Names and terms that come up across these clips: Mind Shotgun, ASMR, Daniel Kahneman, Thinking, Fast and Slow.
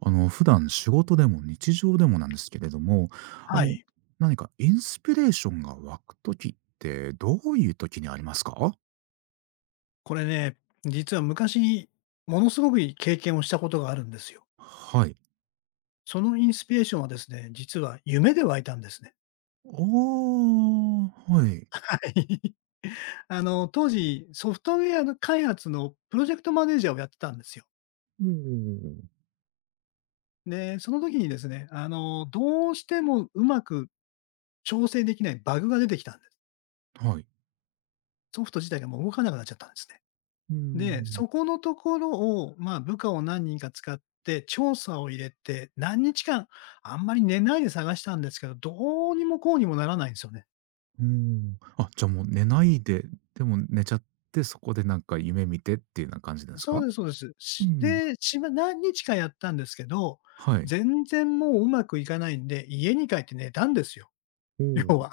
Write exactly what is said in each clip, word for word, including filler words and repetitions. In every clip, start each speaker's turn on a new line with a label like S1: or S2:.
S1: あの、普段仕事でも日常でもなんですけれども、あ
S2: は
S1: の、
S2: い。
S1: 何かインスピレーションが湧く時ってどういう時にありますか？
S2: これね、実は昔、ものすごくいい経験をしたことがあるんですよ。
S1: はい。
S2: そのインスピレーションはですね、実は夢で湧いたんですね。
S1: ああ、はい。
S2: はい。あの、当時、ソフトウェアの開発のプロジェクトマネージャーをやってたんですよ。
S1: おん
S2: で、その時にですね、あの、どうしてもうまく調整できないバグが出てきたんです。
S1: はい。
S2: ソフト自体がもう動かなくなっちゃったんですね。
S1: うんう
S2: で、
S1: ん。
S2: そこのところを、まあ、部下を何人か使って調査を入れて、何日間、あんまり寝ないで探したんですけど、どうにもこうにもならないんですよね。
S1: あ、じゃあもう寝ないで、でも寝ちゃって、そこでなんか夢見てっていうような感じです
S2: そ
S1: か？
S2: うですそうです。
S1: う
S2: し
S1: ん。
S2: で、しば何日かやったんですけど、
S1: はい。
S2: 全然もううまくいかないんで、家に帰って寝たんですよ、
S1: お
S2: 要
S1: お
S2: は。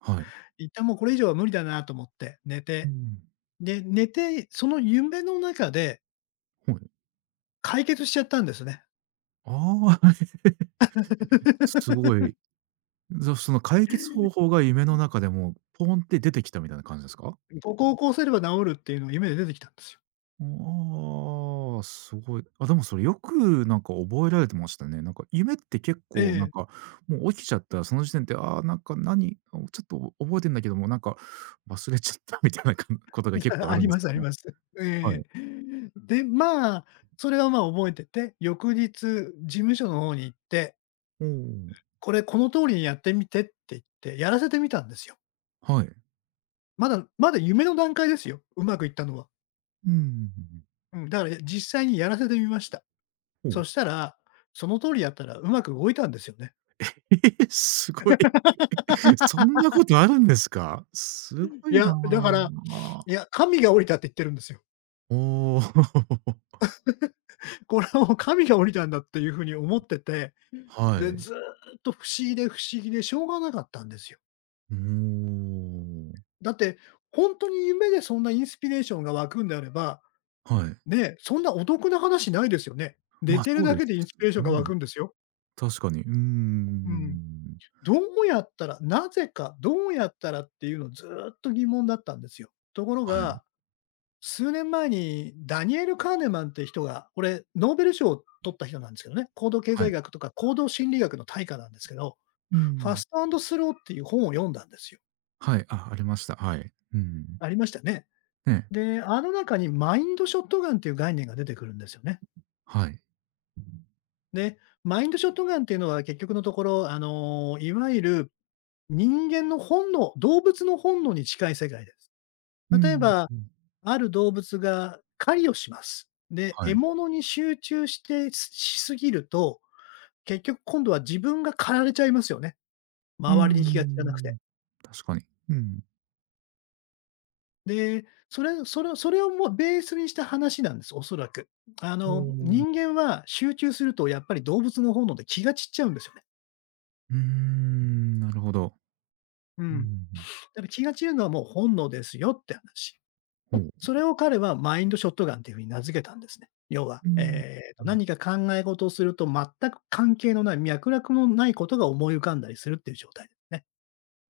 S1: はい。
S2: 一旦もうこれ以上は無理だなと思って寝
S1: う
S2: て、
S1: ん。
S2: で、寝て、その夢の中で
S1: はい。
S2: 解決しちゃったんですね。
S1: ああ。すご いぞその解決方法が夢の中でもポンって出てきたみたいな感じですか？
S2: ここをこうすれば治るっていうのが夢で出てきたんですよ。
S1: ああ、すごい。あ、でもそれよくなんか覚えられてましたね。なんか夢って結
S2: え
S1: 構なん
S2: え。
S1: か、もう起きちゃったらその時点で、ああ、なんか何、ちょっと覚えてんだけども、なんか忘れちゃったみたいなかことが結 構あ
S2: あ
S1: るん
S2: り
S1: で
S2: ま
S1: すけ
S2: すあ
S1: ど
S2: り
S1: も。
S2: ます。
S1: は
S2: え
S1: い。
S2: え。で、まあ、それは、まあ、覚えてて、翌日事務所の方に行って、
S1: おお、
S2: これこの通りにやってみてって言って、やらせてみたんですよ。
S1: はい。
S2: まだまだ夢の段階ですよ、うまくいったのは。
S1: うんおう
S2: うん、だから、実際にやらせてみました。そし たら、その通りやったらうまく動いたんですよね。
S1: えーすごい。そんな ことあるんですか？すご
S2: い
S1: い
S2: や、
S1: な
S2: だから、
S1: あ。
S2: いや、神が降りたって言ってるんですよ。
S1: おお。
S2: これはもう神が降りたんだっていう風に思ってて、
S1: は
S2: で、
S1: い。
S2: ずーっと不思議で不思議でしょうがなかったんですよ。
S1: うーん。
S2: だって、本当に夢でそんなインスピレーションが湧くんであれば、
S1: はい。
S2: ね、そんなお得な話ないですよね。寝
S1: まあ、
S2: てる
S1: そう
S2: だ
S1: で
S2: け
S1: す
S2: でインスピレーションが湧
S1: ね。
S2: くんですよ。
S1: 確かに。うー
S2: うん。
S1: ん。
S2: どうやったら、なぜか、どうやったらっていうのずーっと疑問だったんですよ。ところ
S1: はい。
S2: が、数年前にダニエル・カーネマンって人が、これノーベル賞を取った人なんですけどね、行動経
S1: はい。
S2: 済学とか行動心理学の大家なんですけど、
S1: うー
S2: ファ
S1: ん。
S2: ストスローっていう本を読んだんですよ。
S1: はい。あ、ありました。はい。うん。
S2: ありましたね？
S1: ね。
S2: で、あの中にマインドショットガンっていう概念が出てくるんですよね。
S1: はい。
S2: で、マインドショットガンっていうのは結局のところ、あの、いわゆる人間の本能、動物の本能に近い世界です。
S1: う
S2: 例え
S1: ん。
S2: ば、ある動物が狩りをします。で、獲
S1: はい。
S2: 物に集中してししすぎると、結局今度は自分が狩られちゃいますよね。
S1: うー
S2: 周りに気が散らなくて。
S1: ん。確かに。うん。
S2: で、それそれそれをもうベースにした話なんです、おそらく。あ
S1: お
S2: の、人
S1: お。
S2: 間は集中するとやっぱり動物の本能で気が散っちゃうんですよね。
S1: うーん、なるほど。
S2: う
S1: う
S2: ん。
S1: ん。
S2: だから気が散るのはもう本能ですよって話。
S1: ほう。
S2: それを彼はマインドショットガンっていう風に名付けたんですね。要は、
S1: うん。
S2: えーと、
S1: うん。
S2: 何か考え事をすると全く関係のない、脈絡のないことが思い浮かんだりするっていう状態ですね。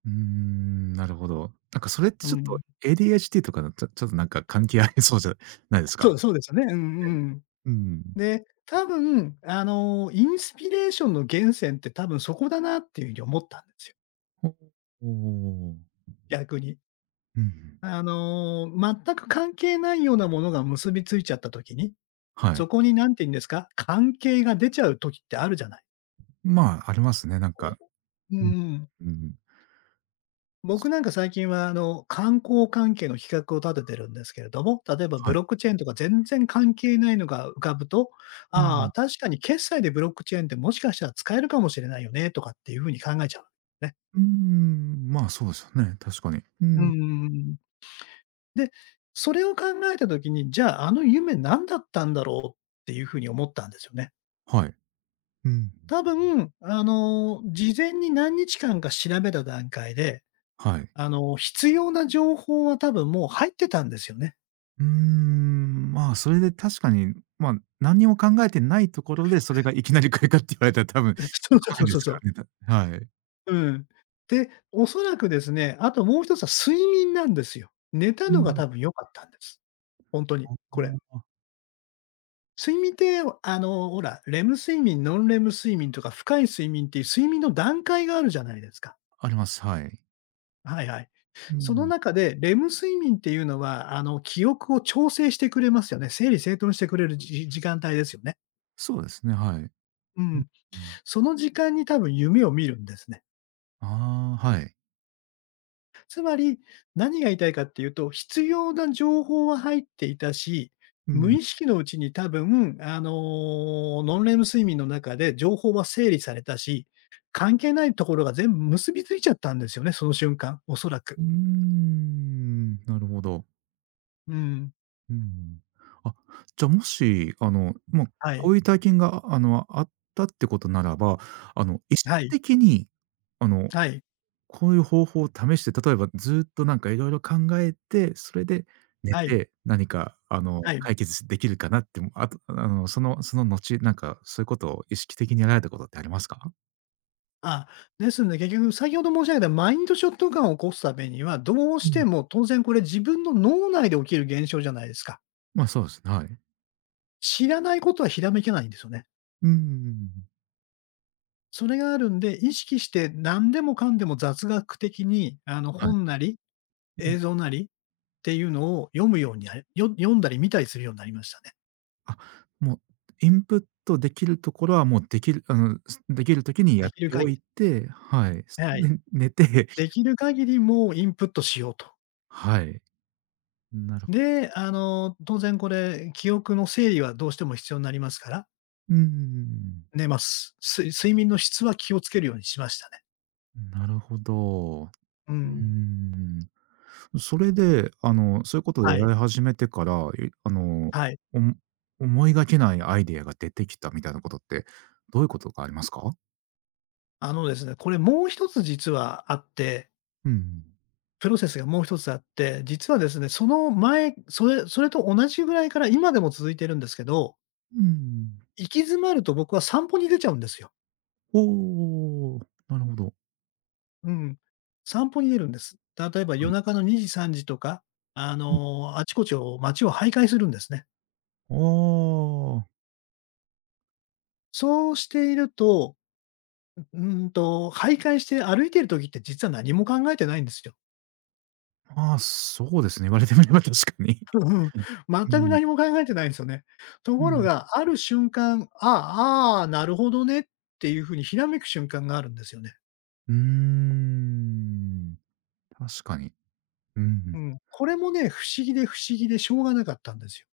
S1: うーん、なるほど。なんかそれって
S2: う
S1: ちょっ
S2: ん。
S1: と エーディーエイチディー とかだと、ちょっとなんか関係ありそうじゃないです
S2: そ
S1: か？
S2: うそうですよね。うんうん。
S1: うん。
S2: で、多分、あの、インスピレーションの源泉って多分そこだなっていう風に思ったんですよ、
S1: ほおお
S2: 逆に。
S1: うんうん。
S2: あの、全く関係ないようなものが結びついちゃった時に、
S1: はい。
S2: そこに何て言うんですか、関係が出ちゃう時ってあるじゃない。
S1: まあ、ありますね、なんか。
S2: う
S1: うん。
S2: んうん。
S1: うん。
S2: 僕なんか最近は、あの、観光関係の企画を立ててるんですけれども、例えばブ
S1: はい。
S2: ロックチェーンとか全然関係ないのが浮かぶと、
S1: う
S2: あ
S1: ん。
S2: あ、確かに決済でブロックチェーンってもしかしたら使えるかもしれないよねとかっていう風に考えちゃうね。
S1: うーん、まあ、そうですよね、確かに。う
S2: う
S1: ん。
S2: んうんうん。で、それを考えた時に、じゃあ、あの夢何だったんだろうっていうふうに思ったんですよね。
S1: はい。うん。
S2: 多分、あの、事前に何日間か調べた段階で、
S1: はい。
S2: あの、必要な情報は多分もう入ってたんですよね。
S1: うーん、まあ、それで確かに、まあ、何にも考えてないところで、それがいきなりこれかって言われたら多分
S2: そうそう
S1: 怖
S2: そう
S1: いで
S2: そう
S1: す
S2: そう。
S1: からね、はい。
S2: うん。で、おそらくですね、あともう一つは睡眠なんですよ。寝た
S1: う
S2: のが
S1: ん。
S2: 多分良かったんです。本当に、
S1: ああ、
S2: これ。
S1: あ、
S2: 睡眠って、あの、ほら、レム睡眠、ノンレム睡眠とか深い睡眠っていう睡眠の段階があるじゃないですか。
S1: ります、はい。
S2: はいはい。
S1: う
S2: その
S1: ん。
S2: 中で、レム睡眠っていうのは、あの、記憶を調整してくれますよね。整理整頓してくれるじ時間帯ですよね。
S1: そうですね、はい。
S2: うん。
S1: うん。
S2: その時間に多分夢を見るんですね。
S1: ああ、はい。
S2: つまり、何が言いたいかっていうと、必要な情報は入っていたし、
S1: う
S2: 無
S1: ん。
S2: 意識のうちに多分、あの、ノンレム睡眠の中で情報は整理されたし、関係ないところが全部結びついちゃったんですよね、その瞬間、おそらく。
S1: うーん、なるほど。
S2: うん。
S1: うん。あ、じゃ、もし、あの、まあも
S2: は
S1: こ
S2: い。
S1: ういう体験が、あの、あったってことならば、あの、意識
S2: はい。
S1: 的に、あの、
S2: はい。
S1: こういう方法を試して、例えばずっとなんかいろいろ考えて、それで寝
S2: はい。
S1: て、何か、あの、
S2: はい。
S1: 解決できるかなって、あと、あの、そのその後、なんかそういうことを意識的にやられたことってありますか？
S2: あ、ですので、結局先ほど申し上げたマインドショットガンを起こすためには、どう
S1: う
S2: して
S1: ん。
S2: も当然これ自分の脳内で起きる現象じゃないですか。
S1: まあ、そうですね、はい。
S2: 知らないことはひらめけないんですよね。
S1: うんうんうんうん。
S2: それがあるんで、意識して何でもかんでも雑学的に、あの、
S1: はい。
S2: 本なり、映像なりっていうのを読むようになれよ読んだり見たりするようになりましたね。
S1: あ、もうインプットできるところはもうできるあの、すできる時にや
S2: で
S1: っ
S2: きる
S1: て
S2: 限
S1: お
S2: り
S1: いて、はい。そ
S2: はい。
S1: れで、寝て
S2: できる限りもうインプットしようと。
S1: はい。なる
S2: で、あの、当然これ、記憶の整理はどうしても必要になりますから、
S1: うんうんうん
S2: 寝ます。す睡眠の質は気をつけるようにしましたね。
S1: うん。なるほど。う
S2: う
S1: ー
S2: ん。
S1: ん。それで、あの、そういうことを
S2: は
S1: や
S2: い。
S1: り始めてから、いあの、
S2: はい。
S1: おも思いがけないアイデアが出てきたみたいなことって、どういうことがありますか？
S2: あのですね、これもう一つ実はあって
S1: うん。
S2: プロセスがもう一つあって、実はですね、その前、それそれと同じぐらいから今でも続いてるんですけど、
S1: うん。
S2: 行き詰まると僕は散歩に出ちゃうんですよ。
S1: おおおお。なるほど。
S2: うん。散歩に出るんです。例えば
S1: は
S2: 夜
S1: い。
S2: 中のにじ、さんじとか、あ
S1: うん。
S2: の、あちこちを街を徘徊するんですね。
S1: ああ。
S2: そうしていると、うーんと、徘徊して歩いている時って実は何も考えてないんですよ。
S1: ああ、そうですね。言われてみれば確かに。
S2: うんうん。全
S1: う
S2: く
S1: ん。
S2: 何も考えてないんですよね。と
S1: う
S2: ころ
S1: ん。
S2: が、ある瞬間、ああ、ああ、なるほどねっていうふうにひらめく瞬間があるんですよね。
S1: うーん、確かに。う
S2: う
S1: ん。
S2: ん。これもね、不思議で不思議でしょうがなかったんですよ。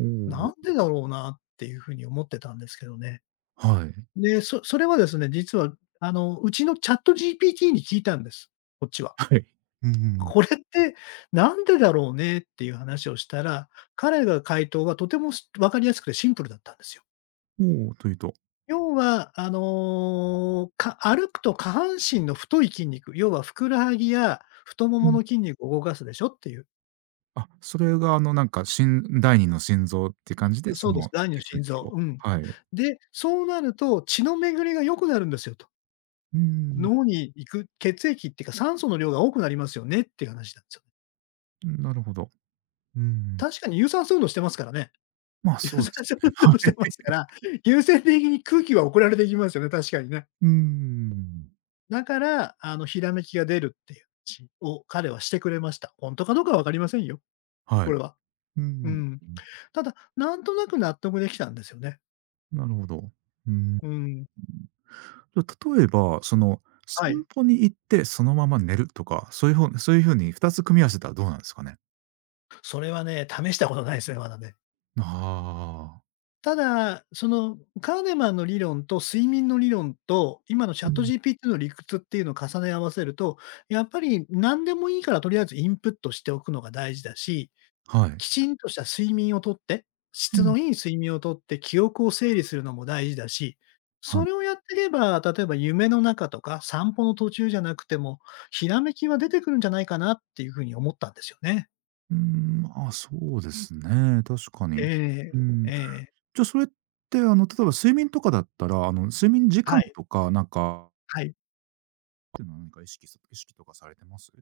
S1: お
S2: な
S1: お、
S2: んでだろうなっていうふうに思ってたんですけどね。
S1: はい。
S2: で、そそれはですね、実はあの、うちのチャット g p t に聞いたんです、こっちは。
S1: はい。うん
S2: これってなんでだろうねっていう話をしたら、彼が回答はとても分かりやすくてシンプルだったんですよ。
S1: うんおお、というと？
S2: 要は、あの、か歩くと下半身の太い筋肉、要はふくらはぎや太も
S1: う
S2: も
S1: ん。
S2: の筋肉を動かすでしょっていう。
S1: あ、それがあの、なんか、しん第二の心臓って感じで、そ
S2: そうです、
S1: の
S2: 第二の
S1: 血
S2: 心
S1: 液
S2: 臓、
S1: を
S2: うん。
S1: はい。
S2: で、そうなると血の巡りが良くなるんですよと。
S1: うーん、
S2: 脳に行く血液っていうか酸素の量が多くなりますよねっていう話なんですよね。
S1: なるほど。うん。
S2: 確かに有酸素運動してますからね。
S1: ま、あ、
S2: 有
S1: そうで
S2: 酸
S1: す
S2: 素
S1: ね。
S2: 運
S1: は
S2: 動してま
S1: い。
S2: すから、優先的に空気は送られていきますよね、確かにね。
S1: うーん。
S2: だから、あの、ひらめきが出るっていう話を彼はしてくれました。本当かどうかは分かりませんよ、
S1: は
S2: こ
S1: い。
S2: れは。
S1: う
S2: う
S1: ん、
S2: ん。ただ、なんとなく納得できたんですよね。
S1: なるほど。うん。
S2: うん。
S1: 例えば、その、散
S2: はい。
S1: 歩に行ってそのまま寝るとか、そういうふうそういうふうにふたつ組み合わせたらどうなんですかね？
S2: それはね、試したことないですね、まだね。
S1: ああ
S2: ただ、そのカーネマンの理論と睡眠の理論と、今の c ャ
S1: う
S2: ット
S1: ん。
S2: g p t の理屈っていうのを重ね合わせると、やっぱり何でもいいからとりあえずインプットしておくのが大事だし、
S1: あ。はい。
S2: きちんとした睡眠をとって、
S1: う
S2: 質
S1: ん。
S2: のいい睡眠をとって記憶を整理するのも大事だし、
S1: は
S2: それ
S1: い。
S2: をやっていれば、例えば夢の中とか散歩の途中じゃなくても、ひらめきは出てくるんじゃないかなっていうふうに思ったんですよね。
S1: うーん、まあ、そうですね、確かに。
S2: ええ、
S1: うん。
S2: ええ、
S1: じゃ、それって、あの、例えば睡眠とかだったら、あの、睡眠時
S2: は
S1: 間
S2: い、
S1: とか、なんか、
S2: はい。
S1: っていうのは何か意識さ意識とかされてます？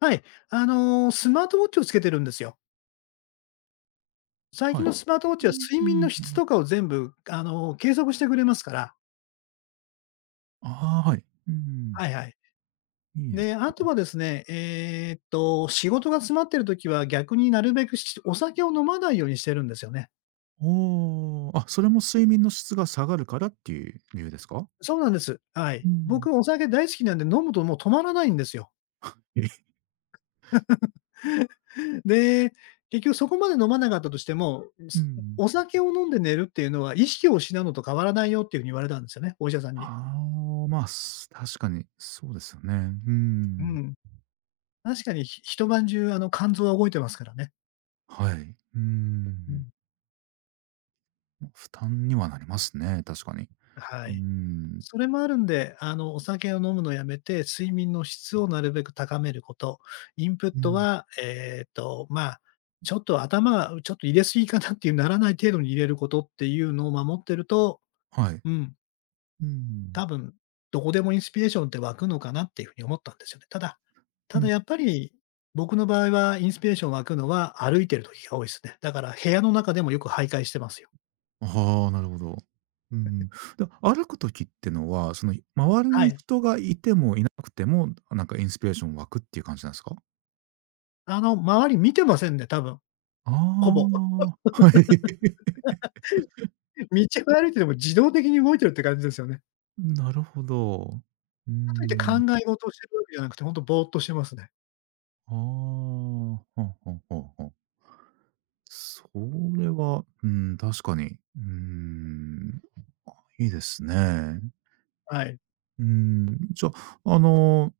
S2: はい、あの、スマートウォッチをつけてるんですよ。最近
S1: は
S2: の
S1: い。
S2: スマートウォッ
S1: う
S2: チは
S1: ん、
S2: 睡
S1: うん、
S2: 眠の質
S1: なる
S2: とかを全部、あの、計測してくれますから。
S1: ああ、はい。うん、
S2: はいはい。
S1: いいで
S2: で、
S1: す
S2: あと
S1: ね。
S2: はですね、えーっと、仕事が詰まってるときは、逆になるべくしお酒を飲まないようにしてるんですよね。
S1: おお、あ、それも睡眠の質が下がるからっていう理由ですか？
S2: そうなんです。はい。
S1: うん。
S2: 僕、お酒大好きなんで、飲むともう止まらないんですよ。
S1: え
S2: で、結局そこまで飲まなかったとしても、
S1: う
S2: す
S1: ん。
S2: お酒を飲んで寝るっていうのは、意識を失うのと変わらないよっていうふうに言われたんですよね、お医者さん
S1: あ
S2: に。
S1: あ、まあ、す確かにそうですよね。う
S2: う
S1: ん。
S2: ん。確かに、ひ一晩中、あの、肝臓は動いてますからね。
S1: はい。う
S2: う
S1: ん。
S2: ん。
S1: ま負担にはなりますね、確かに。
S2: は
S1: う
S2: い。
S1: ん。
S2: それもあるんで、あの、お酒を飲むのやめて、睡眠の質をなるべく高めること。インプッ
S1: う
S2: ト
S1: ん。
S2: は、えっと、まあ、ちょっと頭がちょっと入れすぎかなっていうならない程度に入れることっていうのを守ってると、
S1: はい。
S2: うん、
S1: う
S2: 多
S1: ん。
S2: 分どこでもインスピレーションって湧くのかなっていうふうに思ったんですよね。ただ、
S1: う
S2: ただ
S1: ん。
S2: やっぱり、僕の場合はインスピレーション湧くのは歩いてる時が多いですね。だから部屋の中でもよく徘徊してますよ。
S1: ああ、なるほど。うん。で、歩く時ってのは、その、周り
S2: は
S1: に
S2: い。
S1: 人がいてもいなくても、なんかインスピレーション湧くっていう感じなんですか？
S2: あの、周り見てませんね、多分、ほ
S1: あ
S2: ぼ。
S1: あ、はい。
S2: 道を歩いてても自動的に動いてるって感じですよね。
S1: なるほど。うー
S2: かといって考
S1: ん。
S2: え事をしてるわけじゃなくて、ほんとぼーっとしてますね。
S1: ああ、ははははそれは、うん、確かに。うん。まあ、いいですね。
S2: はい。
S1: うん、じゃあ、あの、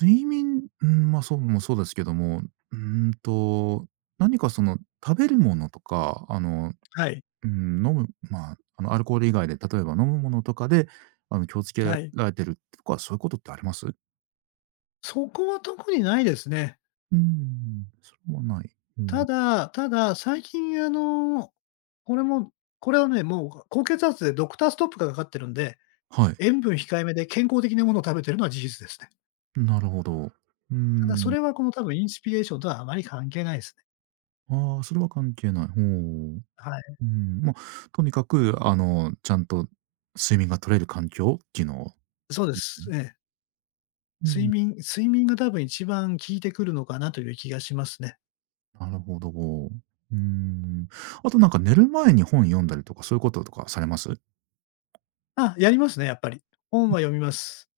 S1: 睡眠、うん、まあ、そうもそうですけども、うんと、何かその食べるものとか、あの、
S2: はい。
S1: うん、飲む、まあ、あの、アルコール以外で、例えば飲むものとかで、あの、気をつけ
S2: はい。
S1: られてるとか、そういうことってあります？う
S2: そこは特にないですね。
S1: ん、それはない。う
S2: た
S1: ん。
S2: だ、ただ、最近あの、これもこれはね、もう高血圧でドクターストップがかかってるんで、
S1: はい、
S2: 塩分控えめで健康的なものを食べてるのは事実ですね。
S1: なるほど。う
S2: ただそ
S1: ん。
S2: れはこの多分インスピレーションとはあまり関係ないですね。
S1: ああ、それは関係ない。ほう。
S2: はい。
S1: うん、まあ、とにかく、あの、ちゃんと睡眠が取れる環境っていうのを
S2: そうです。ええ。
S1: う
S2: 睡
S1: ん、
S2: 眠睡眠が多分一番効いてくるのかなという気がしますね。
S1: なるほど。うん。あとなんか寝る前に本読んだりとか、そういうこととかされます？
S2: あ、やりますね、やっぱり。本は読みます。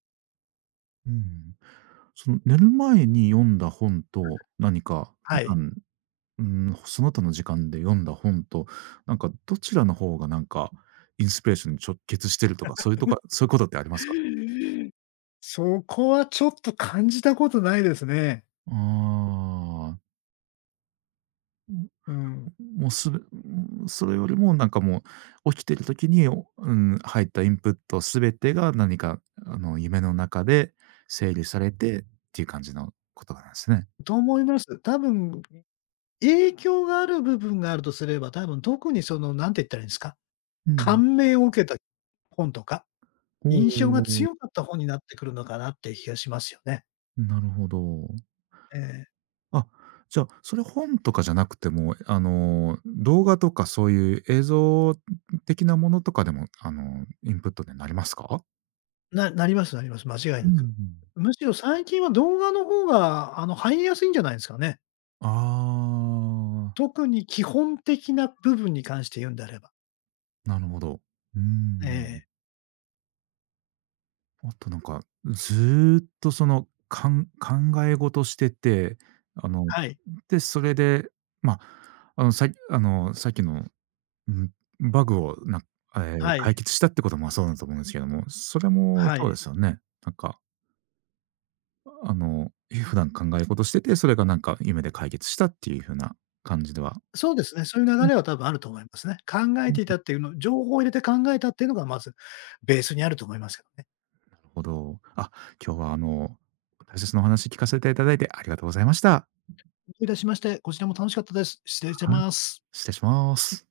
S1: うん。その寝る前に読んだ本と、何か普
S2: はい。
S1: 段、うん、その他の時間で読んだ本と、なんかどちらの方がなんか、インスピレーションに直結してるとか、そういうとかそういうことってありますかね？
S2: そこはちょっと感じたことないですね。
S1: ああ。
S2: うん。
S1: もうすべそれよりもなんかもう、起きてる時に、おうん、入ったインプットすべてが何かあの、夢の中で整理されてっていう感じのことなんですね。
S2: と思います。多分、影響がある部分があるとすれば、多分特にその、なんて言ったらいいんですか、
S1: うん。
S2: 感銘を受けた本とか、
S1: おお
S2: 印象が
S1: お
S2: 強
S1: お。
S2: かった本になってくるのかなっていう気がしますよね。
S1: なるほど。
S2: ええ。
S1: あ、じゃあ、それ本とかじゃなくても、あの、動画とかそういう映像的なものとかでも、あの、インプットになりますか？
S2: ななりますなります、間違い
S1: う
S2: な
S1: んう
S2: く。
S1: ん。
S2: むしろ最近は動画の方が、あの、入りやすいんじゃないですかね。
S1: ああ、
S2: 特に基本的な部分に関して言うんであれば。
S1: なるほど。うー
S2: え
S1: ん。
S2: え、
S1: あとなんか、ずーっとその、かん考え事してて、あの、
S2: はい、
S1: で、それで、まあ、あの、さいあの、さっきの、うん、バグをなええ、
S2: は
S1: 解
S2: い、
S1: 決したってこともそうだと思うんですけども、それも
S2: は
S1: そう
S2: い。
S1: ですよね。なんか、あの、普段考え事してて、それがなんか夢で解決したっていう風な感じでは
S2: そうですね、そういう
S1: う
S2: 流れは
S1: ん
S2: 多分あると思いますね。考え
S1: うん。
S2: ていたっていうの情報を入れて考えたっていうのがまずベースにあると思いますけどね。
S1: ほど。あ、今日はあの、大切なお話聞かせていただいてありがとうございました。
S2: どういたしまして、こちらも楽しかったです。失礼し
S1: はい、
S2: ます。
S1: 失礼します。